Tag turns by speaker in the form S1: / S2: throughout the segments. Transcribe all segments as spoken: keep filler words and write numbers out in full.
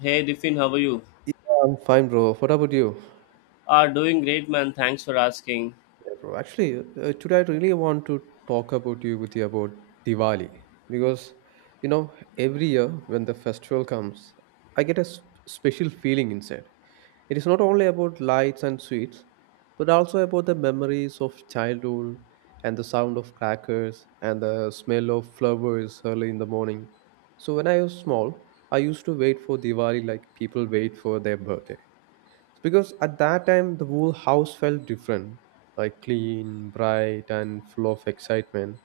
S1: Hey Diffin, how are you?
S2: Yeah, I'm fine, bro. What about you?
S1: Are doing great, man. Thanks for asking.
S2: Yeah, bro. Actually, uh, today I really want to talk about you with you about Diwali because you know every year when the festival comes, I get a s- special feeling inside. It is not only about lights and sweets, but also about the memories of childhood and the sound of crackers and the smell of flowers early in the morning. So when I was small, I used to wait for Diwali like people wait for their birthday. So, because at that time, the whole house felt different, like clean, bright, and full of excitement.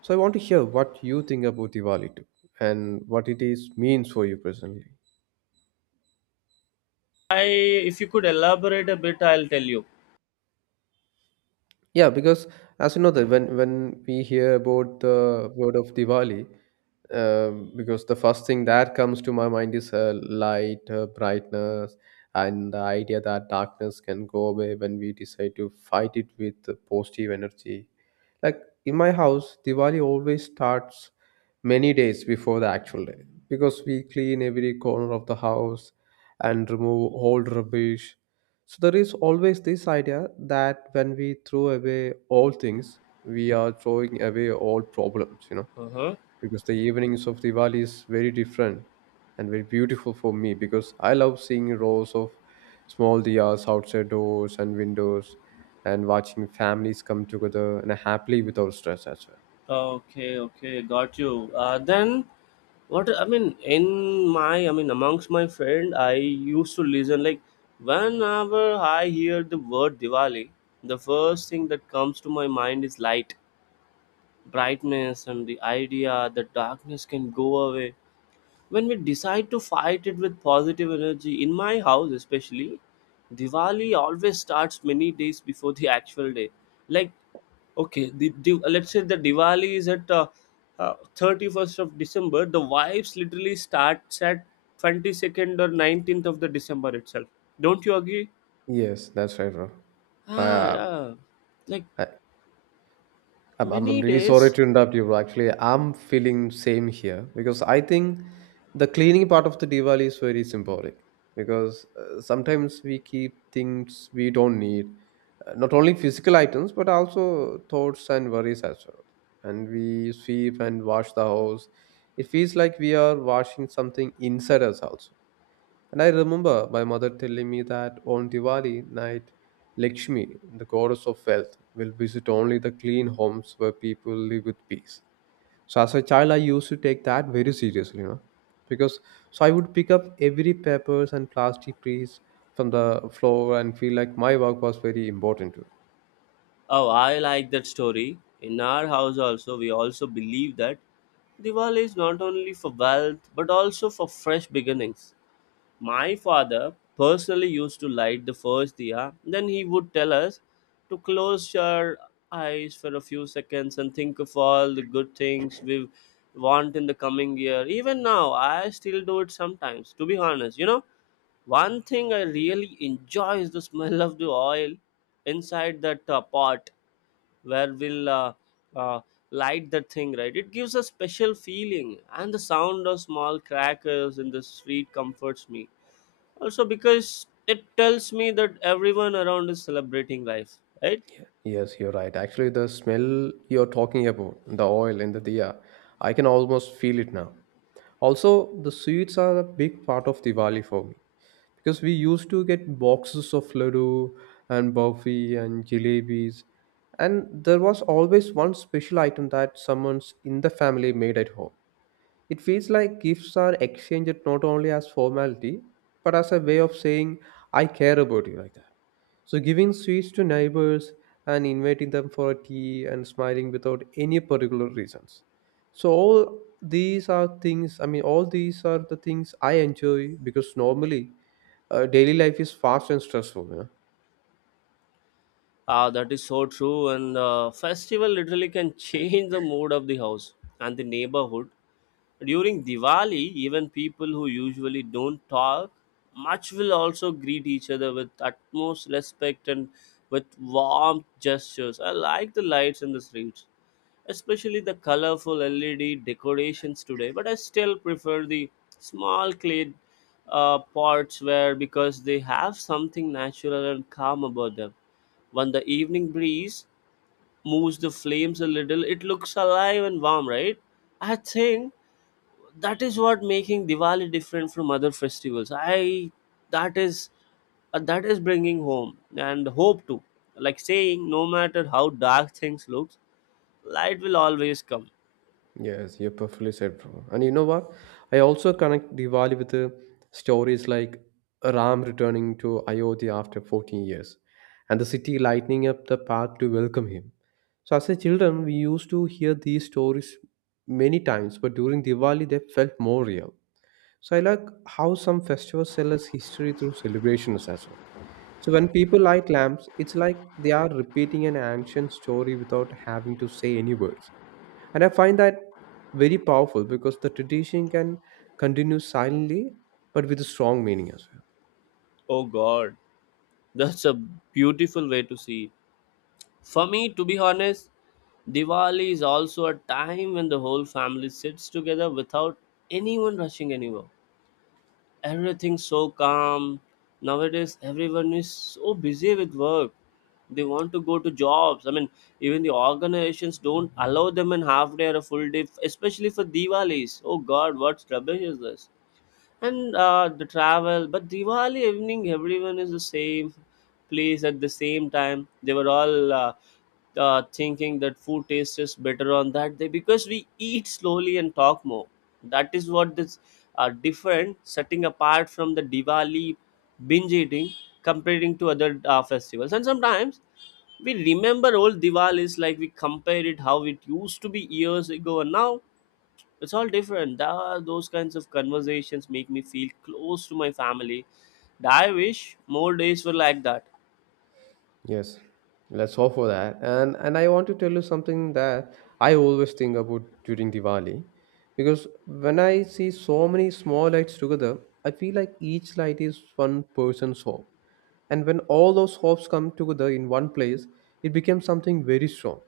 S2: So I want to hear what you think about Diwali too, and what it is means for you personally.
S1: I, if you could elaborate a bit, I'll tell you.
S2: Yeah, because as you know that when when we hear about the word of Diwali, um, because the first thing that comes to my mind is uh, light, uh, brightness, and the idea that darkness can go away when we decide to fight it with uh, positive energy. Like in my house, Diwali always starts many days before the actual day because we clean every corner of the house and remove old rubbish, so there is always this idea that when we throw away all things, we are throwing away all problems, you know,
S1: Uh-huh.
S2: because the evenings of Diwali is very different and very beautiful for me because I love seeing rows of small diyas outside doors and windows and watching families come together and happily without stress as well.
S1: Okay, okay, got you. Uh, then, what I mean in my, I mean amongst my friend, I used to listen like whenever I hear the word Diwali, the first thing that comes to my mind is light, brightness, and the idea that darkness can go away when we decide to fight it with positive energy. In my house especially, Diwali always starts many days before the actual day. Like, okay, the, the let's say the Diwali is at uh, uh, thirty-first of December. The vibes literally starts at twenty-second or nineteenth of the December itself. Don't you agree?
S2: Yes, that's right, bro. I,
S1: Ah,
S2: uh,
S1: yeah. Like
S2: I I'm, I'm I'm
S1: many
S2: really sorry
S1: days.
S2: to interrupt you, bro. Actually, I'm feeling same here because I think the cleaning part of the Diwali is very symbolic because uh, sometimes we keep things we don't need, uh, not only physical items but also thoughts and worries as well. And we sweep and wash the house. It feels like we are washing something inside us also, and I remember my mother telling me that on Diwali night, Lakshmi, the goddess of wealth, will visit only the clean homes where people live with peace. So as a child, I used to take that very seriously, you know, because so I would pick up every papers and plastic piece from the floor and feel like my work was very important too.
S1: Oh, I like that story. In our house also, we also believe that Diwali is not only for wealth but also for fresh beginnings. My father personally used to light the first diya, then he would tell us to close your eyes for a few seconds and think of all the good things we want in the coming year. Even now, I still do it sometimes, to be honest. You know, one thing I really enjoy is the smell of the oil inside that uh, pot where we'll uh, uh, light the thing, right? It gives a special feeling, and the sound of small crackers in the street comforts me also because it tells me that everyone around is celebrating life, right?
S2: Yeah. Yes, you're right. Actually, the smell you're talking about, the oil in the diya, I can almost feel it now. Also, the sweets are a big part of Diwali for me, because we used to get boxes of laddu and burfi and jalebis, and there was always one special item that someone's in the family made at home. It feels like gifts are exchanged not only as formality but as a way of saying I care about you, like that. So, giving sweets to neighbors and inviting them for a tea and smiling without any particular reasons. So, all these are things, I mean, all these are the things I enjoy because normally uh, daily life is fast and stressful. You know?
S1: Ah, that is so true. And the festival literally can change the mood of the house and the neighborhood. During Diwali, even people who usually don't talk much will also greet each other with utmost respect and with warm gestures. I like the lights in the streets, especially the colorful L E D decorations today, but I still prefer the small clay uh, pots, where because they have something natural and calm about them. When the evening breeze moves the flames a little, it looks alive and warm, right? I think that is what making Diwali different from other festivals. I that is uh, That is bringing home and hope too. Like saying, no matter how dark things looks, light will always come.
S2: Yes, you perfectly said, bro. And you know what? I also connect Diwali with the stories like Ram returning to Ayodhya after fourteen years and the city lighting up the path to welcome him. So, as a children, we used to hear these stories many times, but during Diwali, they felt more real. So, I like how some festivals tell us history through celebrations as well. So, when people light lamps, it's like they are repeating an ancient story without having to say any words. And I find that very powerful because the tradition can continue silently but with a strong meaning as well.
S1: Oh God, that's a beautiful way to see it. For me, to be honest, Diwali is also a time when the whole family sits together without anyone rushing anywhere. Everything's so calm. Nowadays everyone is so busy with work, they want to go to jobs, I mean, even the organizations don't allow them in half day or a full day, especially for Diwalis. Oh god, what rubbish is this? And uh, the travel. But Diwali evening everyone is the same place at the same time. They were all uh, uh, thinking that food tastes is better on that day because we eat slowly and talk more. That is what this uh, different setting apart from the Diwali binge eating, comparing to other uh, festivals. And sometimes we remember old Diwalis, like we compare it how it used to be years ago and now it's all different. Tha- those kinds of conversations make me feel close to my family. I wish more days were like that.
S2: Yes, let's hope for that. And and I want to tell you something that I always think about during Diwali, because when I see so many small lights together, I feel like each light is one person's hope. And when all those hopes come together in one place, it becomes something very strong.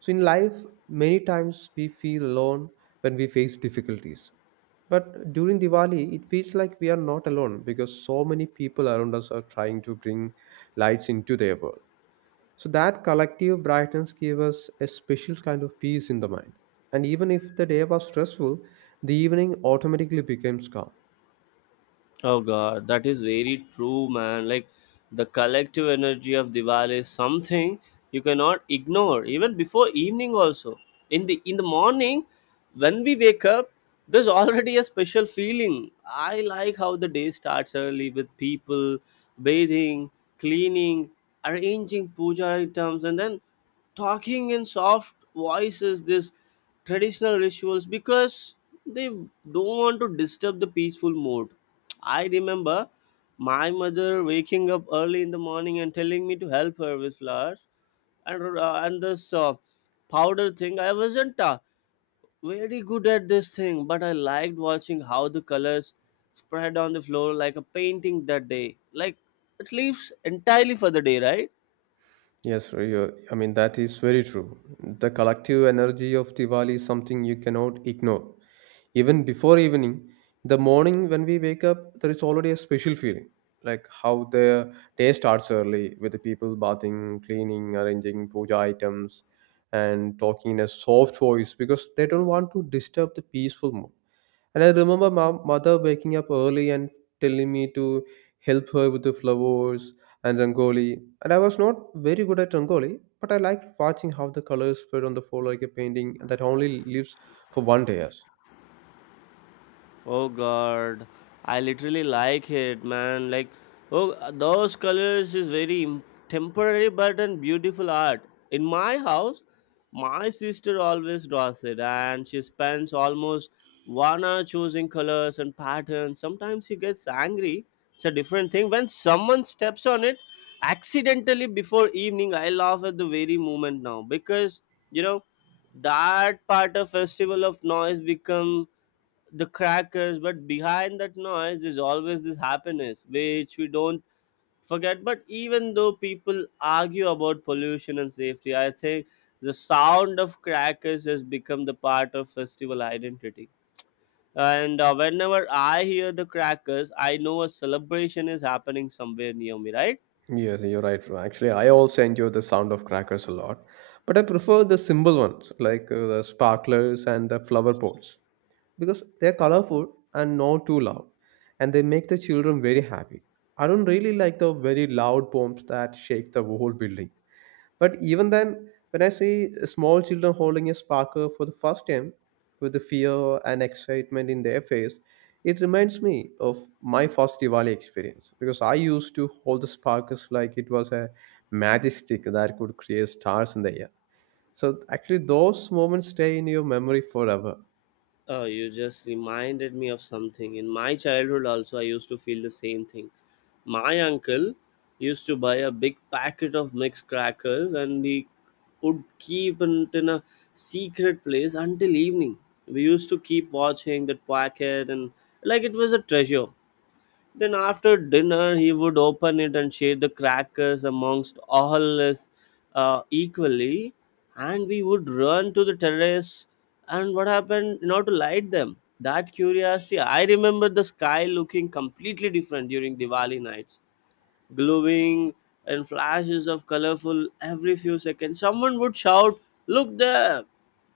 S2: So, in life, many times we feel alone when we face difficulties. But during Diwali, it feels like we are not alone because so many people around us are trying to bring lights into their world. So, that collective brightness gave us a special kind of peace in the mind. And even if the day was stressful, the evening automatically becomes calm.
S1: Oh god, that is very true, man. Like, the collective energy of Diwali is something you cannot ignore. Even before evening also, in the in the morning when we wake up, there's already a special feeling. I like how the day starts early with people bathing, cleaning, arranging puja items, and then talking in soft voices, this traditional rituals, because they don't want to disturb the peaceful mood. I remember my mother waking up early in the morning and telling me to help her with flowers and uh, and this uh, powder thing. I wasn't uh, very good at this thing, but I liked watching how the colors spread on the floor like a painting that day. Like, it leaves entirely for the day, right?
S2: Yes, Roy, you're- I mean, that is very true. The collective energy of Diwali is something you cannot ignore. Even before evening, the morning when we wake up, there is already a special feeling. Like how the day starts early with the people bathing, cleaning, arranging puja items, and talking in a soft voice because they don't want to disturb the peaceful mood. And I remember my mother waking up early and telling me to help her with the flowers and rangoli. And I was not very good at rangoli, but I liked watching how the colors spread on the floor like a painting that only lives for one day. Yes,
S1: Oh god, I literally like it, man. Like, oh, those colors is very im- temporary but and beautiful art. In my house, my sister always draws it, and she spends almost one hour choosing colors and patterns. Sometimes she gets angry. It's a different thing when someone steps on it accidentally before evening. I laugh at the very moment now, because you know that part of festival of noise become the crackers, but behind that noise is always this happiness which we don't forget. But even though people argue about pollution and safety, I think the sound of crackers has become the part of festival identity. And uh, whenever I hear the crackers, I know a celebration is happening somewhere near me, right?
S2: yes you're right, Ro. Actually, I also enjoy the sound of crackers a lot, but I prefer the simple ones, like uh, the sparklers and the flower pots, because they're colorful and not too loud, and they make the children very happy. I don't really like the very loud poems that shake the whole building. But even then, when I see small children holding a sparkler for the first time with the fear and excitement in their face, it reminds me of my first Diwali experience, because I used to hold the sparklers like it was a magic stick that could create stars in the air. So actually, those moments stay in your memory forever.
S1: Oh, you just reminded me of something. In my childhood also, I used to feel the same thing. My uncle used to buy a big packet of mixed crackers, and he would keep it in a secret place until evening. We used to keep watching that packet and like it was a treasure. Then after dinner, he would open it and share the crackers amongst all us uh, equally. And we would run to the terrace. And what happened? Not to light them. That curiosity, I remember the sky looking completely different during Diwali nights, glowing and flashes of colorful every few seconds. Someone would shout, "Look there!"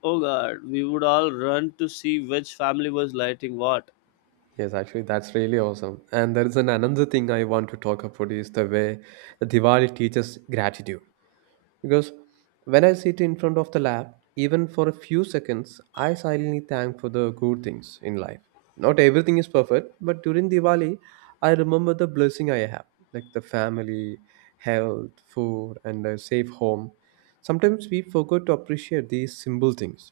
S1: Oh god, we would all run to see which family was lighting what.
S2: Yes, actually, that's really awesome. And there is an another thing I want to talk about is the way the Diwali teaches gratitude. Because when I sit in front of the lap, even for a few seconds, I silently thank for the good things in life. Not everything is perfect, but during Diwali, I remember the blessing I have, like the family, health, food, and a safe home. Sometimes we forget to appreciate these simple things,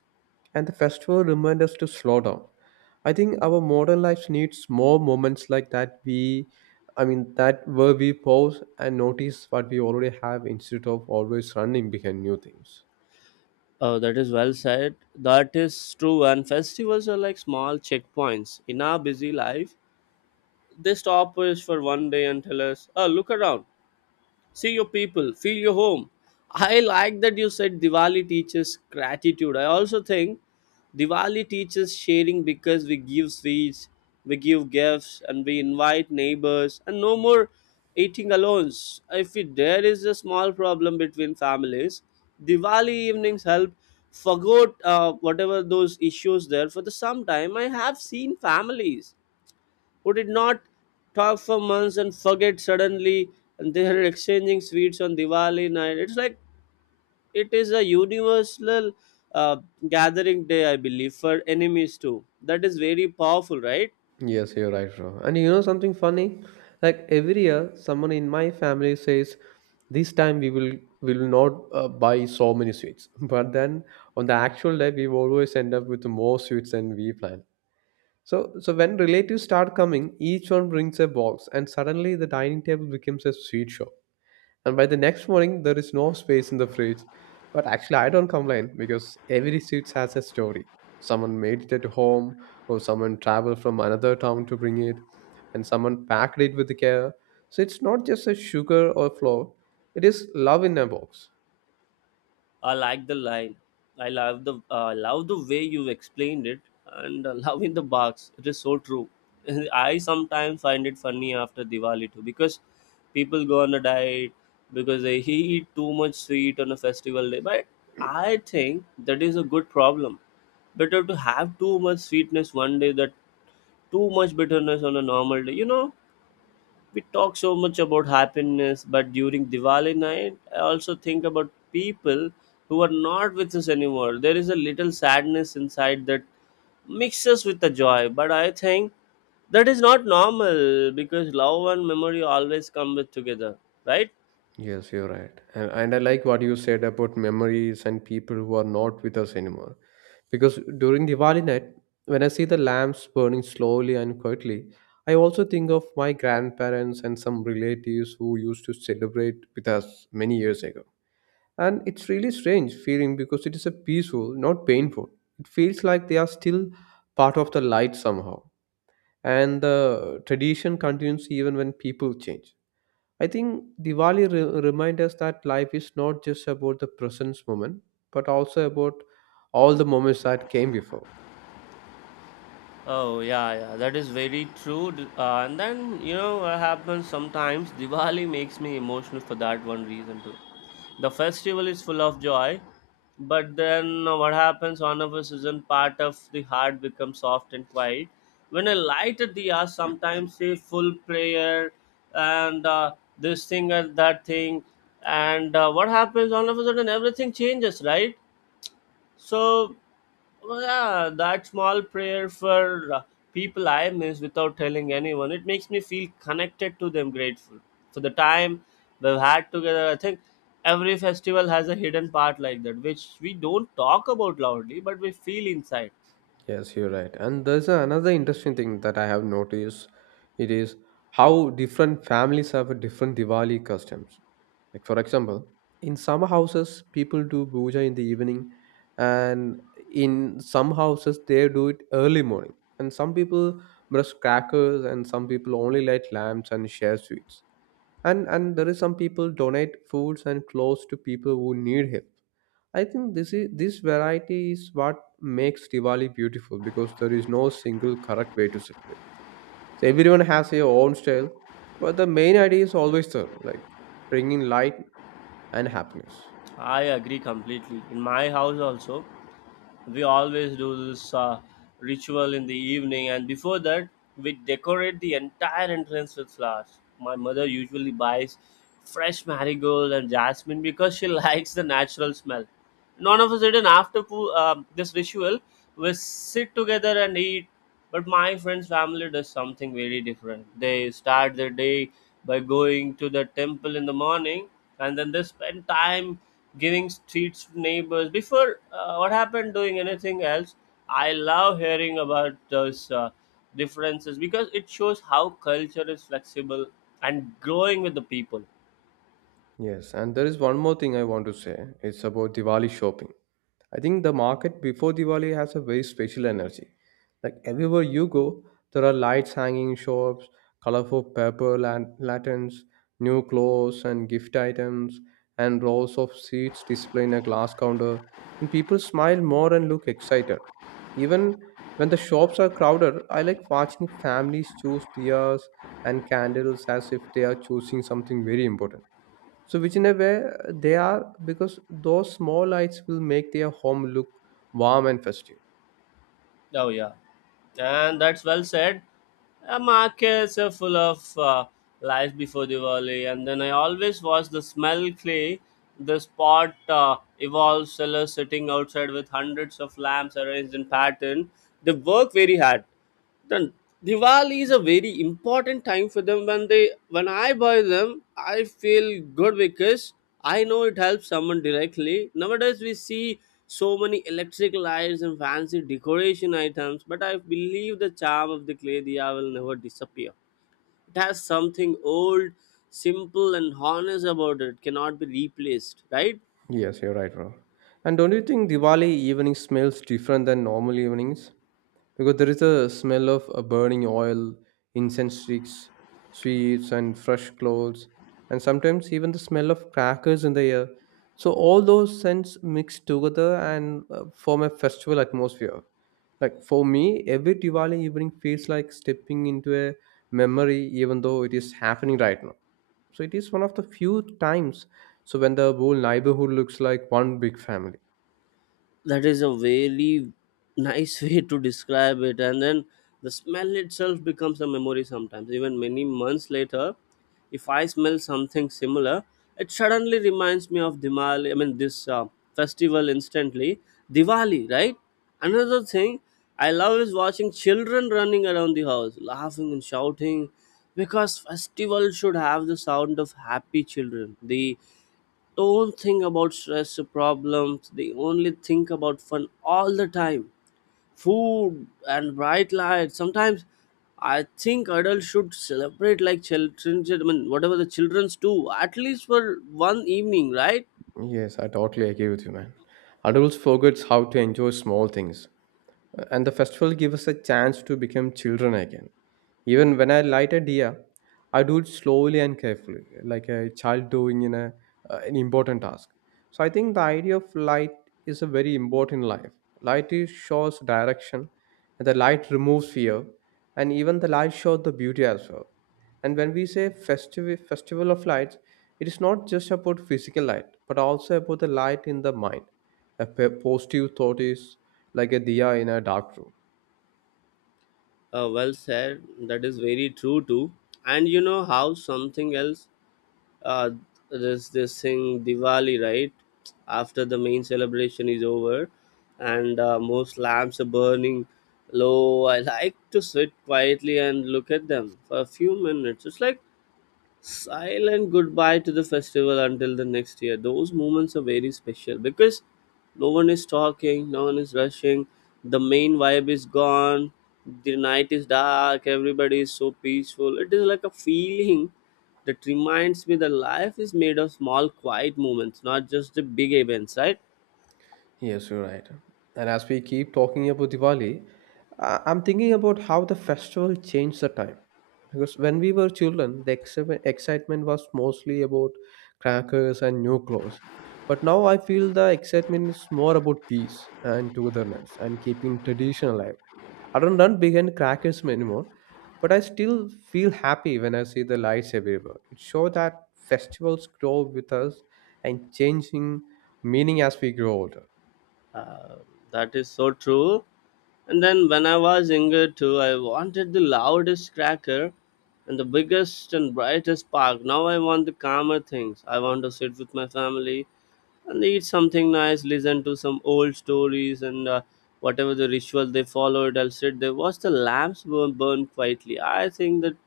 S2: and the festival reminds us to slow down. I think our modern life needs more moments like that. We, I mean, that where we pause and notice what we already have instead of always running behind new things.
S1: Oh, that is well said. That is true, and festivals are like small checkpoints in our busy life. They stop us for one day and tell us, oh, look around. See your people, feel your home. I like that you said Diwali teaches gratitude. I also think Diwali teaches sharing, because we give sweets, we give gifts, and we invite neighbors, and no more eating alone. If it- there is a small problem between families, Diwali evenings help forget uh, whatever those issues there for the some time. I have seen families would it not talk for months and forget suddenly? And they are exchanging sweets on Diwali night. It's like it is a universal uh, gathering day, I believe, for enemies too. That is very powerful, right?
S2: Yes, you're right, bro. And you know something funny? Like every year, someone in my family says, "This time we will will not uh, buy so many sweets." But then on the actual day, we always end up with more sweets than we planned. So, so when relatives start coming, each one brings a box, and suddenly the dining table becomes a sweet shop. And by the next morning, there is no space in the fridge. But actually, I don't complain because every street has a story. Someone made it at home, or someone traveled from another town to bring it, and someone packed it with care. So it's not just a sugar or flour, it is love in a box.
S1: I like the line. I love the uh, love the way you explained it, and uh, love in the box. It is so true. I sometimes find it funny after Diwali too, because people go on a diet because they eat too much sweet on a festival day. But I think that is a good problem. Better to have too much sweetness one day than too much bitterness on a normal day. You know, we talk so much about happiness, but during Diwali night, I also think about people who are not with us anymore. There is a little sadness inside that mixes with the joy, but I think that is not normal because love and memory always come with together, right?
S2: Yes, you're right. And, and I like what you said about memories and people who are not with us anymore. Because during Diwali night, when I see the lamps burning slowly and quietly, I also think of my grandparents and some relatives who used to celebrate with us many years ago. And it's really strange feeling because it is a peaceful, not painful. It feels like they are still part of the light somehow. And the tradition continues even when people change. I think Diwali re- reminds us that life is not just about the present moment, but also about all the moments that came before.
S1: Oh yeah, yeah, that is very true. D- Uh, and then you know what happens sometimes. Diwali makes me emotional for that one reason too. The festival is full of joy, but then uh, what happens? One of us is part of the heart becomes soft and quiet. When I light a diya, sometimes say full prayer and uh, this thing and that thing, and uh, what happens? All of a sudden, everything changes, right? So, well, yeah, that small prayer for uh, people I miss without telling anyone, it makes me feel connected to them, grateful for the time we've had together. I think every festival has a hidden part like that, which we don't talk about loudly, but we feel inside.
S2: Yes, you're right. And there's another interesting thing that I have noticed. It is how different families have a different Diwali customs. Like for example, in some houses people do puja in the evening, and in some houses they do it early morning. And some people brush crackers, and some people only light lamps and share sweets. And and there is some people donate foods and clothes to people who need help. I think this is this variety is what makes Diwali beautiful because there is no single correct way to celebrate. So everyone has their own style, but the main idea is always the like bringing light and happiness.
S1: I agree completely. In my house also, we always do this uh, ritual in the evening, and before that we decorate the entire entrance with flowers. My mother usually buys fresh marigold and jasmine because she likes the natural smell. None of a sudden, after poo- um this ritual, we sit together and eat. But my friend's family does something very different. They start their day by going to the temple in the morning, and then they spend time giving streets to neighbors before uh, what happened doing anything else. I love hearing about those uh, differences because it shows how culture is flexible and growing with the people.
S2: Yes, and there is one more thing I want to say. It's about Diwali shopping. I think the market before Diwali has a very special energy. Like everywhere you go, there are lights hanging in shops, colorful paper lan- lanterns, new clothes and gift items, and rows of sweets displayed in a glass counter. And people smile more and look excited. Even when the shops are crowded, I like watching families choose diyas and candles as if they are choosing something very important so, which in a way uh, they are because those small lights will make their home look warm and festive.
S1: Oh, yeah. And that's well said. Uh, markets are full of uh, life before Diwali, and then I always watch the smell clay. The spot uh, evolves sellers sitting outside with hundreds of lamps arranged in pattern. They work very hard, then Diwali is a very important time for them. When they, when I buy them, I feel good because I know it helps someone directly. Nowadays we see so many electric lights and fancy decoration items, but I believe the charm of the clay diya will never disappear. It has something old, simple and honest about it, cannot be replaced, right?
S2: Yes, you're right, bro. And don't you think Diwali evening smells different than normal evenings? Because there is a smell of uh, burning oil, incense sticks, sweets, and fresh clothes, and sometimes even the smell of crackers in the air. So all those scents mix together and uh, form a festival atmosphere. Like for me, every Diwali evening feels like stepping into a memory, even though it is happening right now. So it is one of the few times so when the whole neighborhood looks like one big family.
S1: That is a very nice way to describe it. And then the smell itself becomes a memory. Sometimes even many months later if I smell something similar, it suddenly reminds me of Dimali, i mean this uh, festival instantly. Diwali, right? Another thing I love is watching children running around the house laughing and shouting, because festival should have the sound of happy children. The don't think about stress or problems. They only think about fun all the time. Food and bright lights. Sometimes I think adults should celebrate like children, I mean, whatever the children's do, at least for one evening, right?
S2: Yes, I totally agree with you, man. Adults forgets how to enjoy small things, uh, and the festival gives us a chance to become children again. Even when I light a deer, I do it slowly and carefully, like a child doing in a uh, an important task. So I think the idea of light is a very important in life. Light is shows direction, and the light removes fear, and even the light shows the beauty as well. And when we say festive, festival of lights, it is not just about physical light, but also about the light in the mind. A p- positive thought is like a diya in a dark room.
S1: Uh, well said. That is very true too. And you know how something else? uh, there's this thing Diwali, right? After the main celebration is over, and uh, most lamps are burning low, I like to sit quietly and look at them for a few minutes. It's like silent goodbye to the festival until the next year. Those moments are very special because no one is talking, no one is rushing, the main vibe is gone, the night is dark, everybody is so peaceful. It is like a feeling that reminds me that life is made of small, quiet moments, not just the big events, right?
S2: Yes, you're right. And as we keep talking about Diwali, I- I'm thinking about how the festival changed the time. Because when we were children, the exci- excitement was mostly about crackers and new clothes. But now I feel the excitement is more about peace and togetherness and keeping tradition alive. I don't run behind crackers anymore, but I still feel happy when I see the lights everywhere. It shows that festivals grow with us and changing meaning as we grow older.
S1: Uh, that is so true. And then when I was younger too, I wanted the loudest cracker and the biggest and brightest spark. Now I want the calmer things. I want to sit with my family and eat something nice, listen to some old stories, and uh, whatever the ritual they followed, I'll sit there, watch the lamps burn, burn quietly. I think that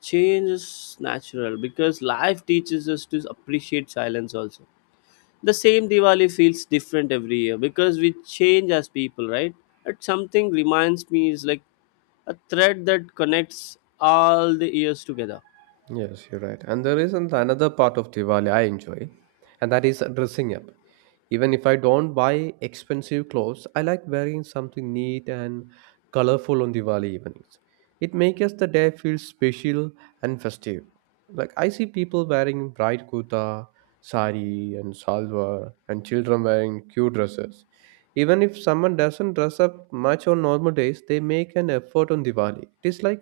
S1: change is natural because life teaches us to appreciate silence also. The same Diwali feels different every year because we change as people, right? But something reminds me is like a thread that connects all the years together.
S2: Yes, you're right. And there is an- another part of Diwali I enjoy, and that is dressing up. Even if I don't buy expensive clothes, I like wearing something neat and colorful on Diwali evenings. It makes the day feel special and festive. Like I see people wearing bright kurta, sari, and salwar, and children wearing cute dresses. Even if someone doesn't dress up much on normal days, they make an effort on Diwali. It is like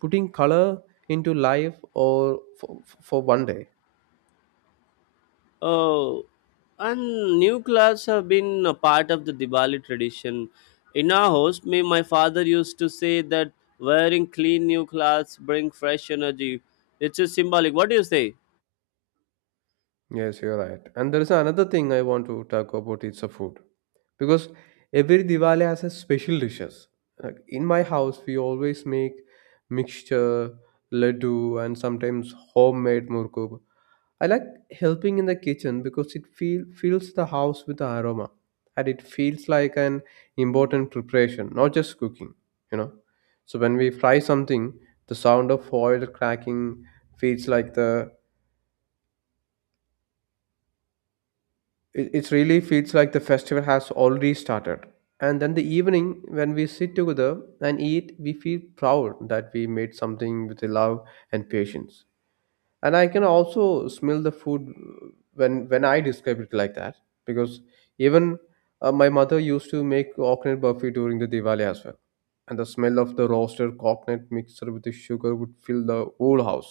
S2: putting color into life or for, for one day.
S1: Oh, and new clothes have been a part of the Diwali tradition. In our house, me, my father used to say that wearing clean new clothes bring fresh energy. It's just symbolic. What do you say?
S2: Yes, you're right. And there is another thing I want to talk about it's a food. Because every Diwali has a special dishes. Like in my house, we always make mixture, laddu, and sometimes homemade murkub. I like helping in the kitchen because it feel, fills the house with the aroma and it feels like an important preparation, not just cooking, you know. So when we fry something, the sound of foil cracking feels like the it, it really feels like the festival has already started. And then the evening when we sit together and eat, we feel proud that we made something with love and patience. And I can also smell the food when when I describe it like that because even uh, my mother used to make coconut burfi during the diwali as well, and the smell of the roasted coconut mixed with the sugar would fill the whole house.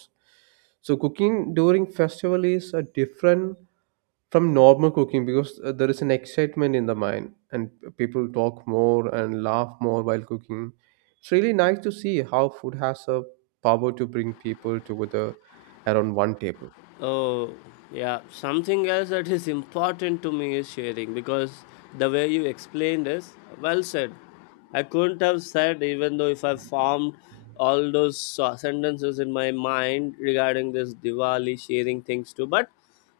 S2: So cooking during festival is a different from normal cooking because uh, there is an excitement in the mind and people talk more and laugh more while cooking. It's really nice to see how food has a power to bring people together around one table.
S1: Oh, yeah. Something else that is important to me is sharing, because the way you explained is well said. I couldn't have said, even though if I formed all those uh, sentences in my mind regarding this Diwali sharing things too, but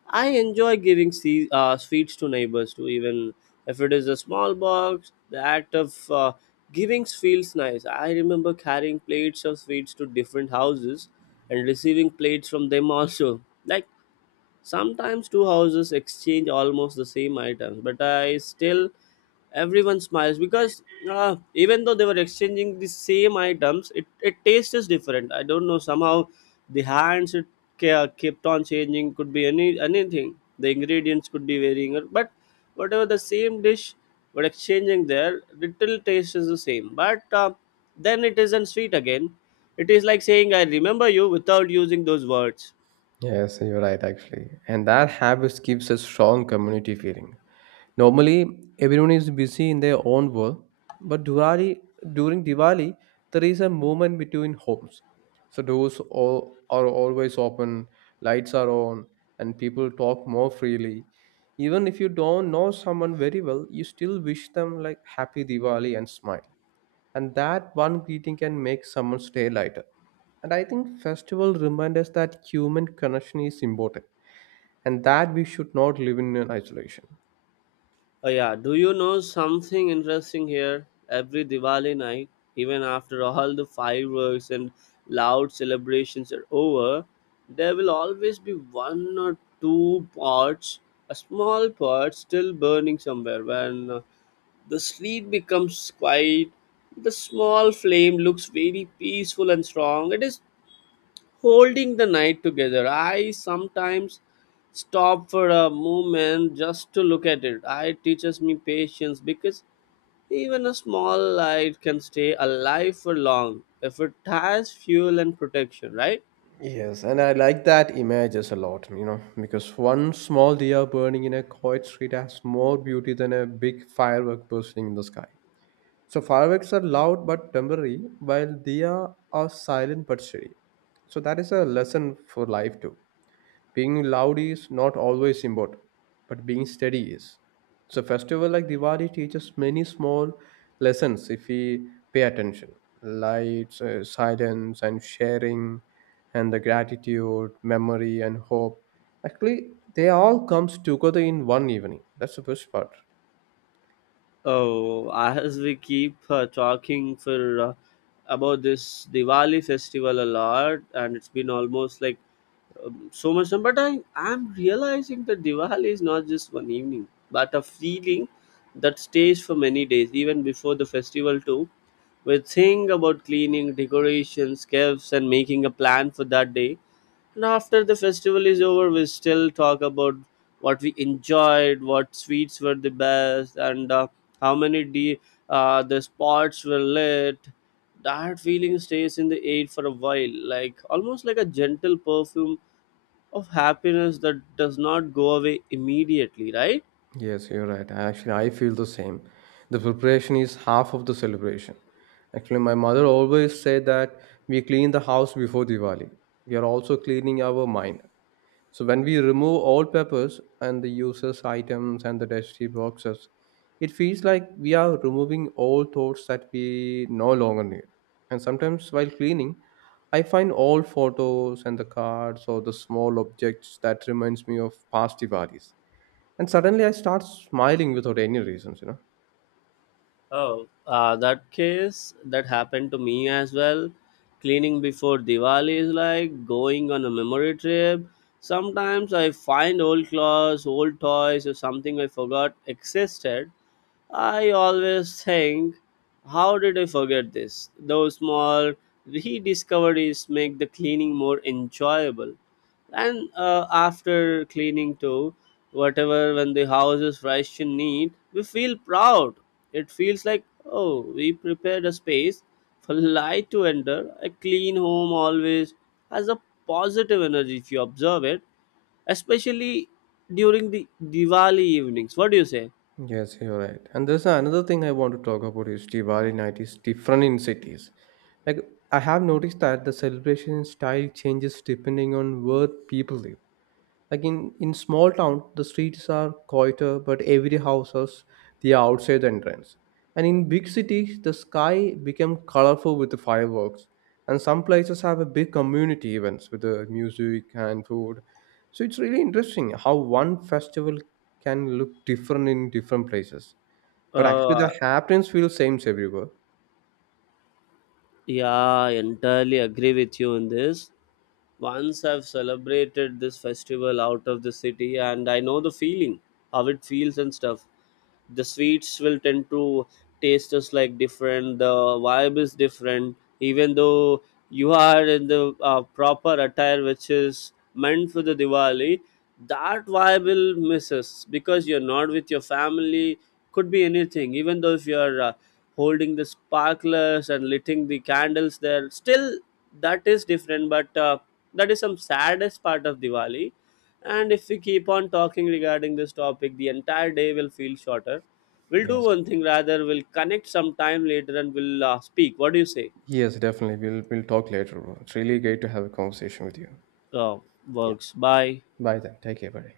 S1: I enjoy giving se- uh, sweets to neighbors too, even if it is a small box. The act of uh, giving feels nice. I remember carrying plates of sweets to different houses and receiving plates from them also. Like, sometimes two houses exchange almost the same items, but I still, everyone smiles because uh, even though they were exchanging the same items, it, it taste is different. I don't know somehow the hands it ca- kept on changing, could be any anything. The ingredients could be varying, or but whatever the same dish were exchanging there, little taste is the same. But uh, then it isn't sweet again. It is like saying I remember you without using those words.
S2: Yes, you're right actually. And that habit gives a strong community feeling. Normally, everyone is busy in their own world, but Diwali, during Diwali, there is a movement between homes. So doors all, are always open, lights are on, and people talk more freely. Even if you don't know someone very well, you still wish them like happy Diwali and smile. And that one greeting can make someone's day lighter. And I think festival remind us that human connection is important and that we should not live in an isolation.
S1: Oh yeah, do you know something interesting here? Every Diwali night, even after all the fireworks and loud celebrations are over, there will always be one or two pots, a small pot still burning somewhere. When uh, the street becomes quiet, the small flame looks very peaceful and strong. It is holding the night together. I sometimes stop for a moment just to look at it. It teaches me patience because even a small light can stay alive for long if it has fuel and protection, right?
S2: Yes, and I like that images a lot, you know, because one small deer burning in a quiet street has more beauty than a big firework bursting in the sky. So fireworks are loud but temporary, while deer are silent but steady. So that is a lesson for life too, being loud is not always important, but being steady is. So festival like Diwali teaches many small lessons if we pay attention. Lights, uh, silence, and sharing, and the gratitude, memory, and hope. Actually, they all comes together in one evening. That's the best part.
S1: Oh, as we keep uh, talking for uh, about this Diwali festival a lot, and it's been almost like um, so much time. But I am realizing that Diwali is not just one evening, but a feeling that stays for many days, even before the festival too. We think about cleaning, decorations, gifts, and making a plan for that day. And after the festival is over, we still talk about what we enjoyed, what sweets were the best, and uh, how many de- uh, the spots were lit. That feeling stays in the air for a while, like almost like a gentle perfume of happiness that does not go away immediately, right?
S2: Yes, you're right. Actually, I feel the same. The preparation is half of the celebration. Actually, my mother always said that we clean the house before Diwali. We are also cleaning our mind. So when we remove all papers and the useless items and the dusty boxes, it feels like we are removing all thoughts that we no longer need. And sometimes while cleaning, I find old photos and the cards or the small objects that reminds me of past Diwalis and suddenly I start smiling without any reasons, you know.
S1: Oh, uh, that case that happened to me as well. Cleaning before Diwali is like going on a memory trip. Sometimes I find old clothes, old toys, or something I forgot existed. I always think, how did I forget this? Those small rediscoveries make the cleaning more enjoyable. And uh, after cleaning too, whatever, when the house is fresh and neat, we feel proud. It feels like, oh, we prepared a space for light to enter. A clean home always has a positive energy if you observe it, especially during the Diwali evenings. What do you say?
S2: Yes, you're right. And there's another thing I want to talk about is Diwali night is different in cities. Like I have noticed that the celebration style changes depending on where people live. Like in, in small town, the streets are quieter, but every house has the outside entrance. And in big cities, the sky became colorful with the fireworks. And some places have a big community events with the music and food. So it's really interesting how one festival can look different in different places. But actually, the
S1: uh,
S2: happenings feel same everywhere.
S1: yeah I entirely agree with you on this. Once I've celebrated this festival out of the city and I know the feeling, how it feels and stuff. The sweets will tend to taste just like different. The vibe is different even though you are in the uh, proper attire which is meant for the Diwali. That vibe will misses because you're not with your family. Could be anything, even though if you're uh, holding the sparklers and lighting the candles, there still that is different. But uh, that is some saddest part of Diwali. And if we keep on talking regarding this topic, the entire day will feel shorter. We'll do
S2: Yes.
S1: one thing rather, we'll connect sometime later and we'll uh, speak. What do you say?
S2: Yes, definitely. We'll we'll talk later, bro. It's really great to have a conversation with you.
S1: Uh,
S2: Yeah.
S1: works. Bye.
S2: Bye then. Take care, buddy.